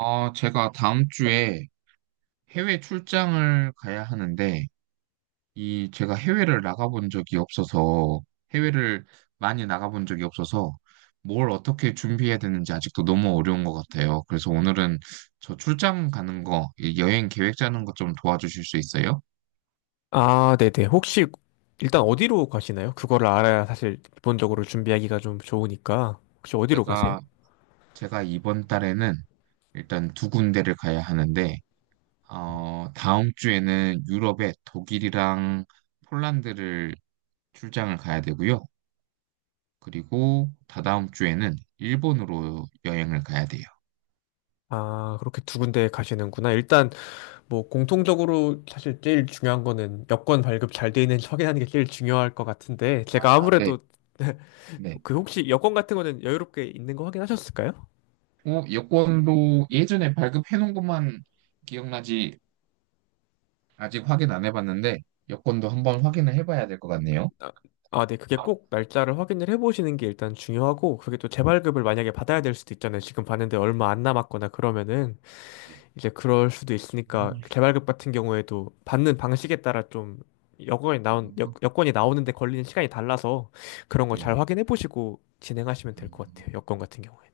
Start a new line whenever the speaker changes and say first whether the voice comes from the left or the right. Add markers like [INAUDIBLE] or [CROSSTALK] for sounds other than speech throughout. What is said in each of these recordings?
right: 아, 제가 다음 주에 해외 출장을 가야 하는데, 이, 제가 해외를 나가본 적이 없어서, 해외를 많이 나가본 적이 없어서, 뭘 어떻게 준비해야 되는지 아직도 너무 어려운 것 같아요. 그래서 오늘은 저 출장 가는 거, 이 여행 계획 짜는 것 좀 도와주실 수 있어요?
left: 아, 네네. 혹시 일단 어디로 가시나요? 그거를 알아야 사실 기본적으로 준비하기가 좀 좋으니까. 혹시 어디로 가세요?
right: 제가, 제가 이번 달에는 일단 두 군데를 가야 하는데, 다음 주에는 유럽의 독일이랑 폴란드를 출장을 가야 되고요. 그리고 다다음 주에는 일본으로 여행을 가야 돼요.
left: 아, 그렇게 두 군데 가시는구나. 일단 뭐 공통적으로 사실 제일 중요한 거는 여권 발급 잘 돼 있는지 확인하는 게 제일 중요할 것 같은데 제가
right: 네,
left: 아무래도
right: 네.
left: [LAUGHS] 그 혹시 여권 같은 거는 여유롭게 있는 거 확인하셨을까요?
right: 여권도 예전에 발급해 놓은 것만 기억나지 아직 확인 안 해봤는데 여권도 한번 확인을 해봐야 될 것 같네요.
left: 아, 아, 네. 그게
right: 아,
left: 꼭 날짜를 확인을 해보시는 게 일단 중요하고 그게 또 재발급을 만약에 받아야 될 수도 있잖아요. 지금 봤는데 얼마 안 남았거나 그러면은
right: 네.
left: 이제 그럴 수도
right: 음,
left: 있으니까 개발급 같은 경우에도 받는 방식에 따라 좀 여건이 나온 여건이 나오는데 걸리는 시간이 달라서 그런 거 잘
right: 네.
left: 확인해 보시고 진행하시면 될 것 같아요.
right: 음,
left: 여건 같은 경우에는.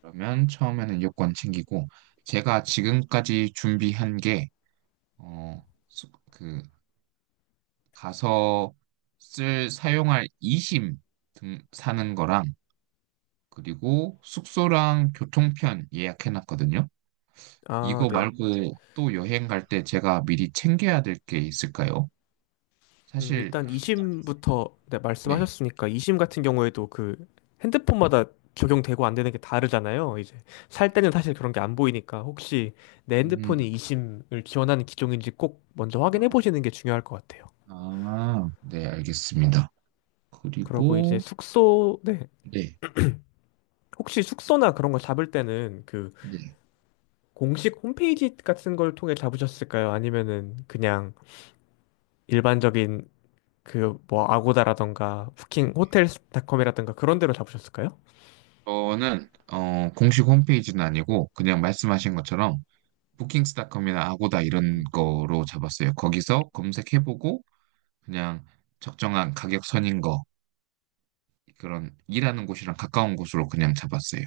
right: 그러면 처음에는 여권 챙기고 제가 지금까지 준비한 게 그 가서 쓸 사용할 이심 등 사는 거랑 그리고 숙소랑 교통편 예약해놨거든요. 이거
left: 아,
right: 아, 네.
left: 네.
right: 말고 또 여행 갈 때 제가 미리 챙겨야 될 게 있을까요? 사실,
left: 일단 2심부터 네,
right: 네.
left: 말씀하셨으니까 2심 같은 경우에도 그 핸드폰마다 적용되고 안 되는 게 다르잖아요. 이제 살 때는 사실 그런 게 안 보이니까 혹시 내
right: 음,
left: 핸드폰이 2심을 지원하는 기종인지 꼭 먼저 확인해 보시는 게 중요할 것 같아요.
right: 아, 네, 알겠습니다.
left: 그러고 이제
right: 그리고,
left: 숙소, 네.
right: 네,
left: 혹시 숙소나 그런 거 잡을 때는 그
right: 네.
left: 공식 홈페이지 같은 걸 통해 잡으셨을까요? 아니면은 그냥 일반적인 그 뭐 아고다라던가 부킹 호텔닷컴이라던가 그런 데로 잡으셨을까요?
right: 저는, 공식 홈페이지는 아니고, 그냥 말씀하신 것처럼, 부킹스닷컴이나 아고다 이런 거로 잡았어요. 거기서 검색해보고, 그냥 적정한 가격 선인 거, 그런 일하는 곳이랑 가까운 곳으로 그냥 잡았어요.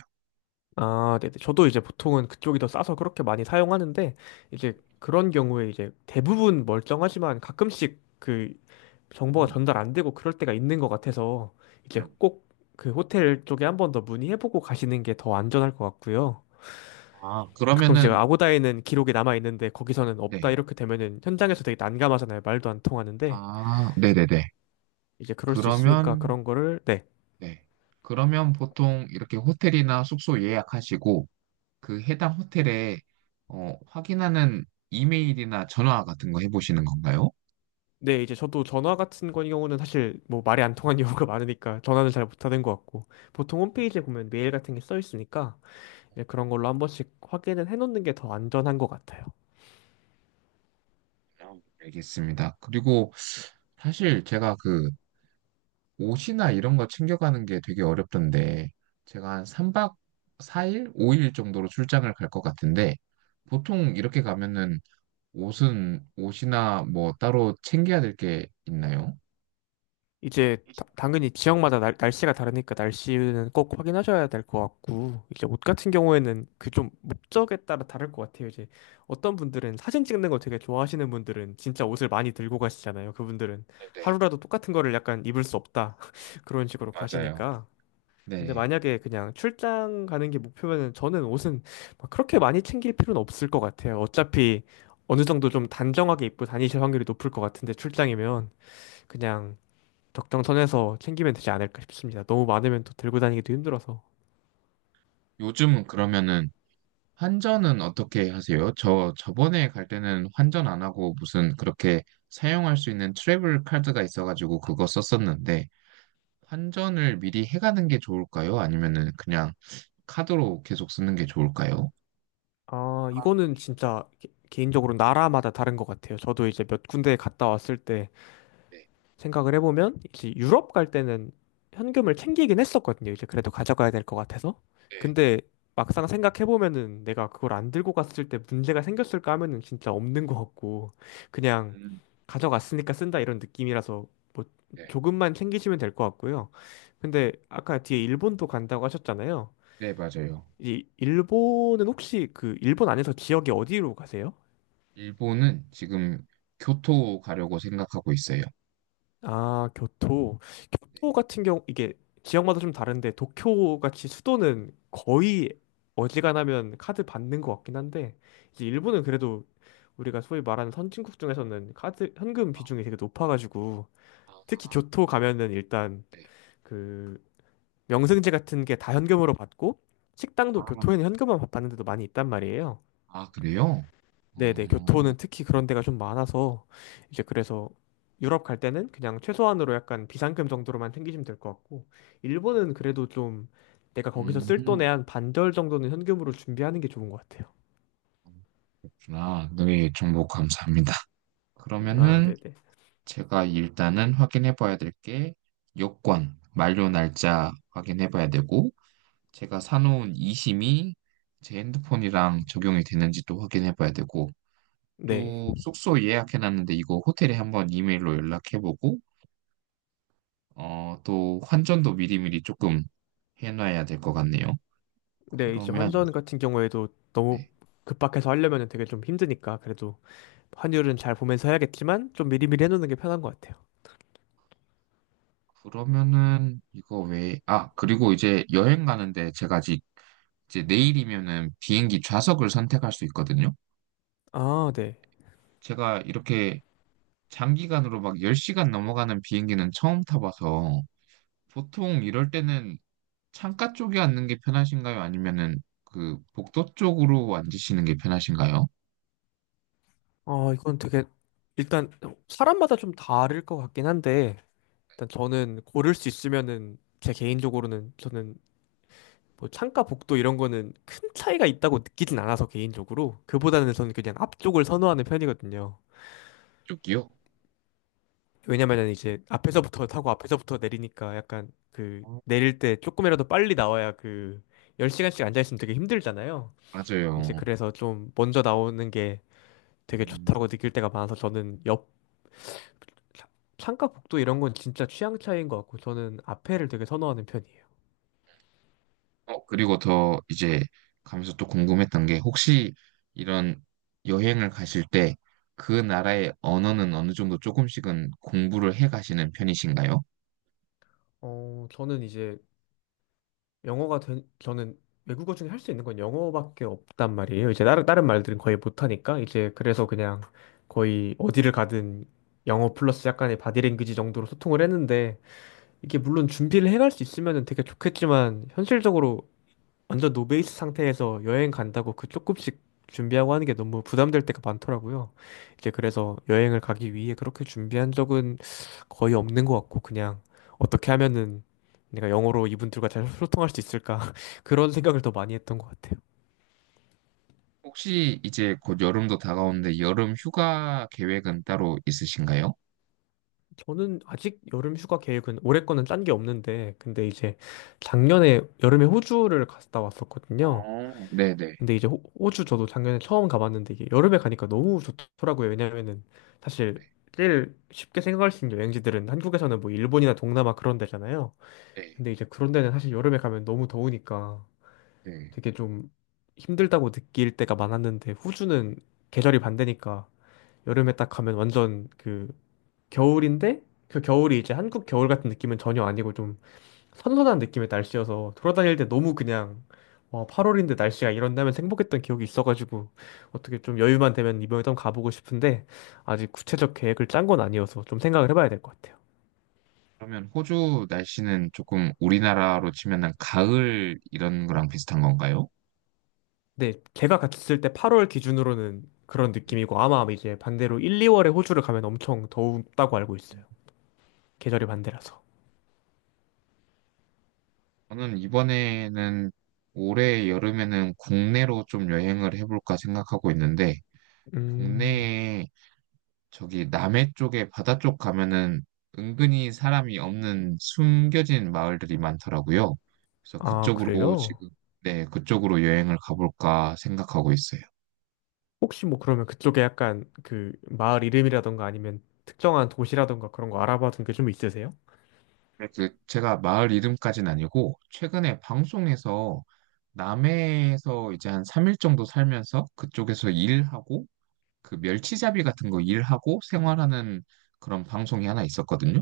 left: 아, 네네. 저도 이제 보통은 그쪽이 더 싸서 그렇게 많이 사용하는데 이제 그런 경우에 이제 대부분 멀쩡하지만 가끔씩 그 정보가
right: 음.
left: 전달 안 되고 그럴 때가 있는 것 같아서 이제
right: 음.
left: 꼭 그 호텔 쪽에 한번 더 문의해보고 가시는 게 더 안전할 것 같고요.
right: 아,
left: 가끔씩
right: 그러면은,
left: 아고다에는 기록이 남아 있는데 거기서는 없다
right: 네.
left: 이렇게 되면은 현장에서 되게 난감하잖아요. 말도 안 통하는데
right: 아, 네네네.
left: 이제 그럴 수 있으니까
right: 그러면,
left: 그런 거를 네.
right: 네. 그러면 보통 이렇게 호텔이나 숙소 예약하시고, 그 해당 호텔에, 확인하는 이메일이나 전화 같은 거 해보시는 건가요?
left: 네, 이제 저도 전화 같은 거 경우는 사실 뭐 말이 안 통한 경우가 [LAUGHS] 많으니까 전화는 잘 못하는 것 같고 보통
right: 네.
left: 홈페이지에 보면 메일 같은 게 써 있으니까 이제 그런 걸로 한 번씩 확인을 해놓는 게 더 안전한 것 같아요.
right: 아, 알겠습니다. 그리고 사실 제가 그 옷이나 이런 거 챙겨가는 게 되게 어렵던데, 제가 한 3박 4일? 5일 정도로 출장을 갈 것 같은데, 보통 이렇게 가면은 옷은 옷이나 뭐 따로 챙겨야 될 게 있나요?
left: 이제 당연히 지역마다 날씨가 다르니까 날씨는 꼭 확인하셔야 될 것 같고 이제 옷 같은 경우에는 그 좀 목적에 따라 다를 것 같아요. 이제 어떤 분들은 사진 찍는 거 되게 좋아하시는 분들은 진짜 옷을 많이 들고 가시잖아요. 그분들은
right: 네네,
left: 하루라도 똑같은 거를 약간 입을 수 없다 [LAUGHS] 그런 식으로
right: 맞아요.
left: 가시니까. 근데
right: 네.
left: 만약에 그냥 출장 가는 게 목표면은 저는 옷은 막 그렇게 많이 챙길 필요는 없을 것 같아요. 어차피 어느 정도 좀 단정하게 입고 다니실 확률이 높을 것 같은데 출장이면 그냥 적정 선에서 챙기면 되지 않을까 싶습니다. 너무 많으면 또 들고 다니기도 힘들어서.
right: 요즘 그러면은 환전은 어떻게 하세요? 저 저번에 갈 때는 환전 안 하고 무슨 그렇게 사용할 수 있는 트래블 카드가 있어가지고 그거 썼었는데 환전을 미리 해가는 게 좋을까요? 아니면은 그냥 카드로 계속 쓰는 게 좋을까요?
left: 아,
right: 아,
left: 이거는 진짜 개인적으로 나라마다 다른 것 같아요. 저도 이제 몇 군데 갔다 왔을 때
right: 네,
left: 생각을 해보면 이제 유럽 갈 때는 현금을 챙기긴 했었거든요. 이제 그래도 가져가야 될 것 같아서.
right: 네,
left: 근데 막상 생각해보면은 내가 그걸 안 들고 갔을 때 문제가 생겼을까 하면은 진짜 없는 것 같고 그냥
right: 음,
left: 가져갔으니까 쓴다 이런 느낌이라서 뭐
right: 네,
left: 조금만 챙기시면 될 것 같고요. 근데 아까 뒤에 일본도 간다고 하셨잖아요.
right: 네, 맞아요.
left: 이 일본은 혹시 그 일본 안에서 지역이 어디로 가세요?
right: 일본은 지금 교토 가려고 생각하고 있어요.
left: 아, 교토.
right: 네.
left: 교토 같은 경우 이게 지역마다 좀 다른데 도쿄 같이 수도는 거의 어지간하면 카드 받는 것 같긴 한데 이제 일본은 그래도 우리가 소위 말하는 선진국 중에서는 카드 현금 비중이 되게 높아가지고
right: 아,
left: 특히 교토 가면은 일단
right: 네.
left: 그 명승지 같은 게 다 현금으로 받고
right: 아,
left: 식당도 교토에는 현금만 받는 데도 많이 있단 말이에요.
right: 아, 그래요?
left: 네네,
right: 어,
left: 교토는 특히 그런 데가 좀 많아서, 이제 그래서 유럽 갈 때는 그냥 최소한으로 약간 비상금 정도로만 챙기시면 될 것 같고, 일본은 그래도 좀 내가 거기서 쓸
right: 음,
left: 돈의 한 반절 정도는 현금으로 준비하는 게 좋은 것 같아요.
right: 그렇구나. 네, 정보 감사합니다.
left: 아,
right: 그러면은
left: 네네.
right: 제가 일단은 확인해 봐야 될 게 요건 만료 날짜 확인해 봐야 되고 제가 사놓은 이심이 제 핸드폰이랑 적용이 되는지도 확인해 봐야 되고
left: 네.
right: 또 숙소 예약해 놨는데 이거 호텔에 한번 이메일로 연락해 보고 또 환전도 미리미리 조금 해 놔야 될 것 같네요.
left: 네, 이제
right: 그러면
left: 환전 같은 경우에도 너무
right: 네.
left: 급박해서 하려면 되게 좀 힘드니까, 그래도 환율은 잘 보면서 해야겠지만, 좀 미리미리 해놓는 게 편한 것 같아요.
right: 그러면은 아, 그리고 이제 여행 가는데 제가 아직 이제 내일이면은 비행기 좌석을 선택할 수 있거든요.
left: 아, 네.
right: 제가 이렇게 장기간으로 막 10시간 넘어가는 비행기는 처음 타봐서 보통 이럴 때는 창가 쪽에 앉는 게 편하신가요? 아니면은 그 복도 쪽으로 앉으시는 게 편하신가요?
left: 아, 이건 되게, 일단 사람마다 좀 다를 것 같긴 한데, 일단 저는 고를 수 있으면은 제 개인적으로는 저는 뭐 창가 복도 이런 거는 큰 차이가 있다고 느끼진 않아서 개인적으로 그보다는 저는 그냥 앞쪽을 선호하는 편이거든요.
right: 쪽이요?
left: 왜냐면은 이제 앞에서부터 타고 앞에서부터 내리니까 약간 그
right: 어,
left: 내릴 때 조금이라도 빨리 나와야 그 10시간씩 앉아있으면 되게 힘들잖아요. 이제
right: 맞아요.
left: 그래서 좀 먼저 나오는 게 되게
right: 음,
left: 좋다고 느낄 때가 많아서 저는 옆 차- 창가 복도 이런 건 진짜 취향 차이인 것 같고 저는 앞에를 되게 선호하는 편이에요.
right: 그리고 더 이제 가면서 또 궁금했던 게 혹시 이런 여행을 가실 때 그 나라의 언어는 어느 정도 조금씩은 공부를 해 가시는 편이신가요?
left: 어, 저는 이제 저는 외국어 중에 할 수 있는 건 영어밖에 없단 말이에요. 이제 다른 말들은 거의 못하니까. 이제 그래서 그냥 거의 어디를 가든 영어 플러스 약간의 바디랭귀지 정도로 소통을 했는데, 이게 물론 준비를 해갈 수 있으면 되게 좋겠지만, 현실적으로 완전 노베이스 상태에서 여행 간다고 그 조금씩 준비하고 하는 게 너무 부담될 때가 많더라고요. 이제 그래서 여행을 가기 위해 그렇게 준비한 적은 거의 없는 것 같고 그냥 어떻게 하면은 내가 영어로 이분들과 잘 [LAUGHS] 소통할 수 있을까 [LAUGHS] 그런 생각을 더 많이 했던 것 같아요.
right: 혹시 이제 곧 여름도 다가오는데 여름 휴가 계획은 따로 있으신가요?
left: 저는 아직 여름 휴가 계획은 올해 거는 짠 게 없는데 근데 이제 작년에 여름에 호주를 갔다 왔었거든요.
right: 어, 네네.
left: 근데 이제 호주 저도 작년에 처음 가봤는데 이게 여름에 가니까 너무 좋더라고요. 왜냐면은 사실 제일 쉽게 생각할 수 있는 여행지들은 한국에서는 뭐 일본이나 동남아 그런 데잖아요.
right: 네,
left: 근데 이제 그런 데는 사실 여름에 가면 너무 더우니까
right: 네.
left: 되게 좀 힘들다고 느낄 때가 많았는데 호주는 계절이 반대니까 여름에 딱 가면 완전 그 겨울인데 그 겨울이 이제 한국 겨울 같은 느낌은 전혀 아니고 선선한 느낌의 날씨여서 돌아다닐 때 너무 그냥 와, 8월인데 날씨가 이런다면 행복했던 기억이 있어가지고 어떻게 좀 여유만 되면 이번에 좀 가보고 싶은데 아직 구체적 계획을 짠 건 아니어서 좀 생각을 해봐야 될 것 같아요.
right: 그러면 호주 날씨는 조금 우리나라로 치면 은 가을 이런 거랑 비슷한 건가요?
left: 근데 제가 갔을 때 8월 기준으로는 그런
right: 네.
left: 느낌이고 아마 이제 반대로 1, 2월에 호주를 가면 엄청 더웠다고 알고 있어요. 계절이 반대라서.
right: 저는 이번에는 올해 여름에는 국내로 좀 여행을 해볼까 생각하고 있는데,
left: 음,
right: 국내에 저기 남해 쪽에 바다 쪽 가면은 은근히 사람이 없는 숨겨진 마을들이 많더라고요. 그래서
left: 아,
right: 그쪽으로
left: 그래요?
right: 지금, 네, 그쪽으로 여행을 가볼까 생각하고 있어요.
left: 혹시 뭐 그러면 그쪽에 약간 그 마을 이름이라던가 아니면 특정한 도시라던가 그런 거 알아봐둔 게 좀 있으세요?
right: 네, 그 제가 마을 이름까지는 아니고, 최근에 방송에서 남해에서 이제 한 3일 정도 살면서 그쪽에서 일하고, 그 멸치잡이 같은 거 일하고 생활하는 그런 방송이 하나 있었거든요.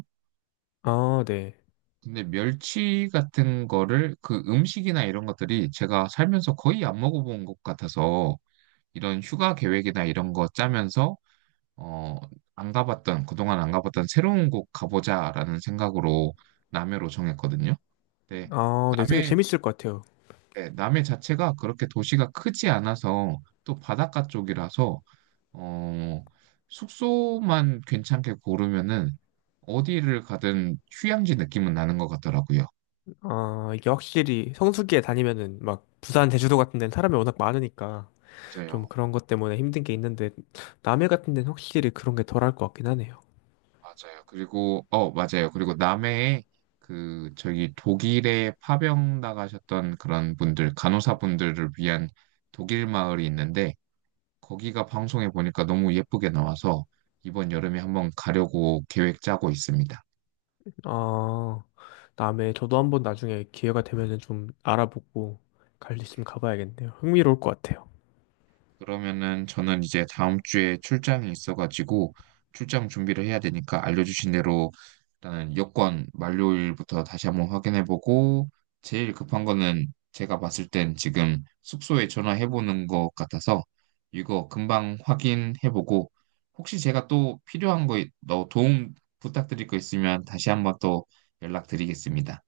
left: 아, 네.
right: 근데 멸치 같은 거를 그 음식이나 이런 것들이 제가 살면서 거의 안 먹어본 것 같아서 이런 휴가 계획이나 이런 거 짜면서 어, 안 가봤던, 그동안 안 가봤던 새로운 곳 가보자라는 생각으로 남해로 정했거든요. 근데
left: 아, 네. 되게
right: 남해,
left: 재밌을 것 같아요.
right: 네, 남해 자체가 그렇게 도시가 크지 않아서 또 바닷가 쪽이라서 어, 숙소만 괜찮게 고르면은 어디를 가든 휴양지 느낌은 나는 것 같더라고요.
left: 아, 이게 확실히 성수기에 다니면은 막 부산, 제주도 같은 데는 사람이 워낙 많으니까 좀
right: 맞아요.
left: 그런 것 때문에 힘든 게 있는데 남해 같은 데는 확실히 그런 게 덜할 것 같긴 하네요.
right: 맞아요. 그리고, 맞아요. 그리고 남해에 그, 저기 독일에 파병 나가셨던 그런 분들, 간호사분들을 위한 독일 마을이 있는데, 거기가 방송에 보니까 너무 예쁘게 나와서 이번 여름에 한번 가려고 계획 짜고 있습니다.
left: 아, 남해 저도 한번 나중에 기회가 되면은 좀 알아보고 갈 수 있으면 가봐야겠네요. 흥미로울 것 같아요.
right: 그러면은 저는 이제 다음 주에 출장이 있어가지고 출장 준비를 해야 되니까 알려주신 대로 일단은 여권 만료일부터 다시 한번 확인해보고 제일 급한 거는 제가 봤을 땐 지금 숙소에 전화해보는 것 같아서 이거 금방 확인해보고 혹시 제가 또 필요한 거, 너 도움 부탁드릴 거 있으면 다시 한번 또 연락드리겠습니다.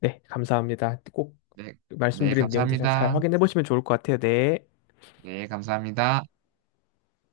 left: 네, 감사합니다. 꼭
right: 네, 네,
left: 말씀드린 내용들 잘
right: 감사합니다.
left: 확인해 보시면 좋을 것 같아요. 네.
right: 네, 감사합니다.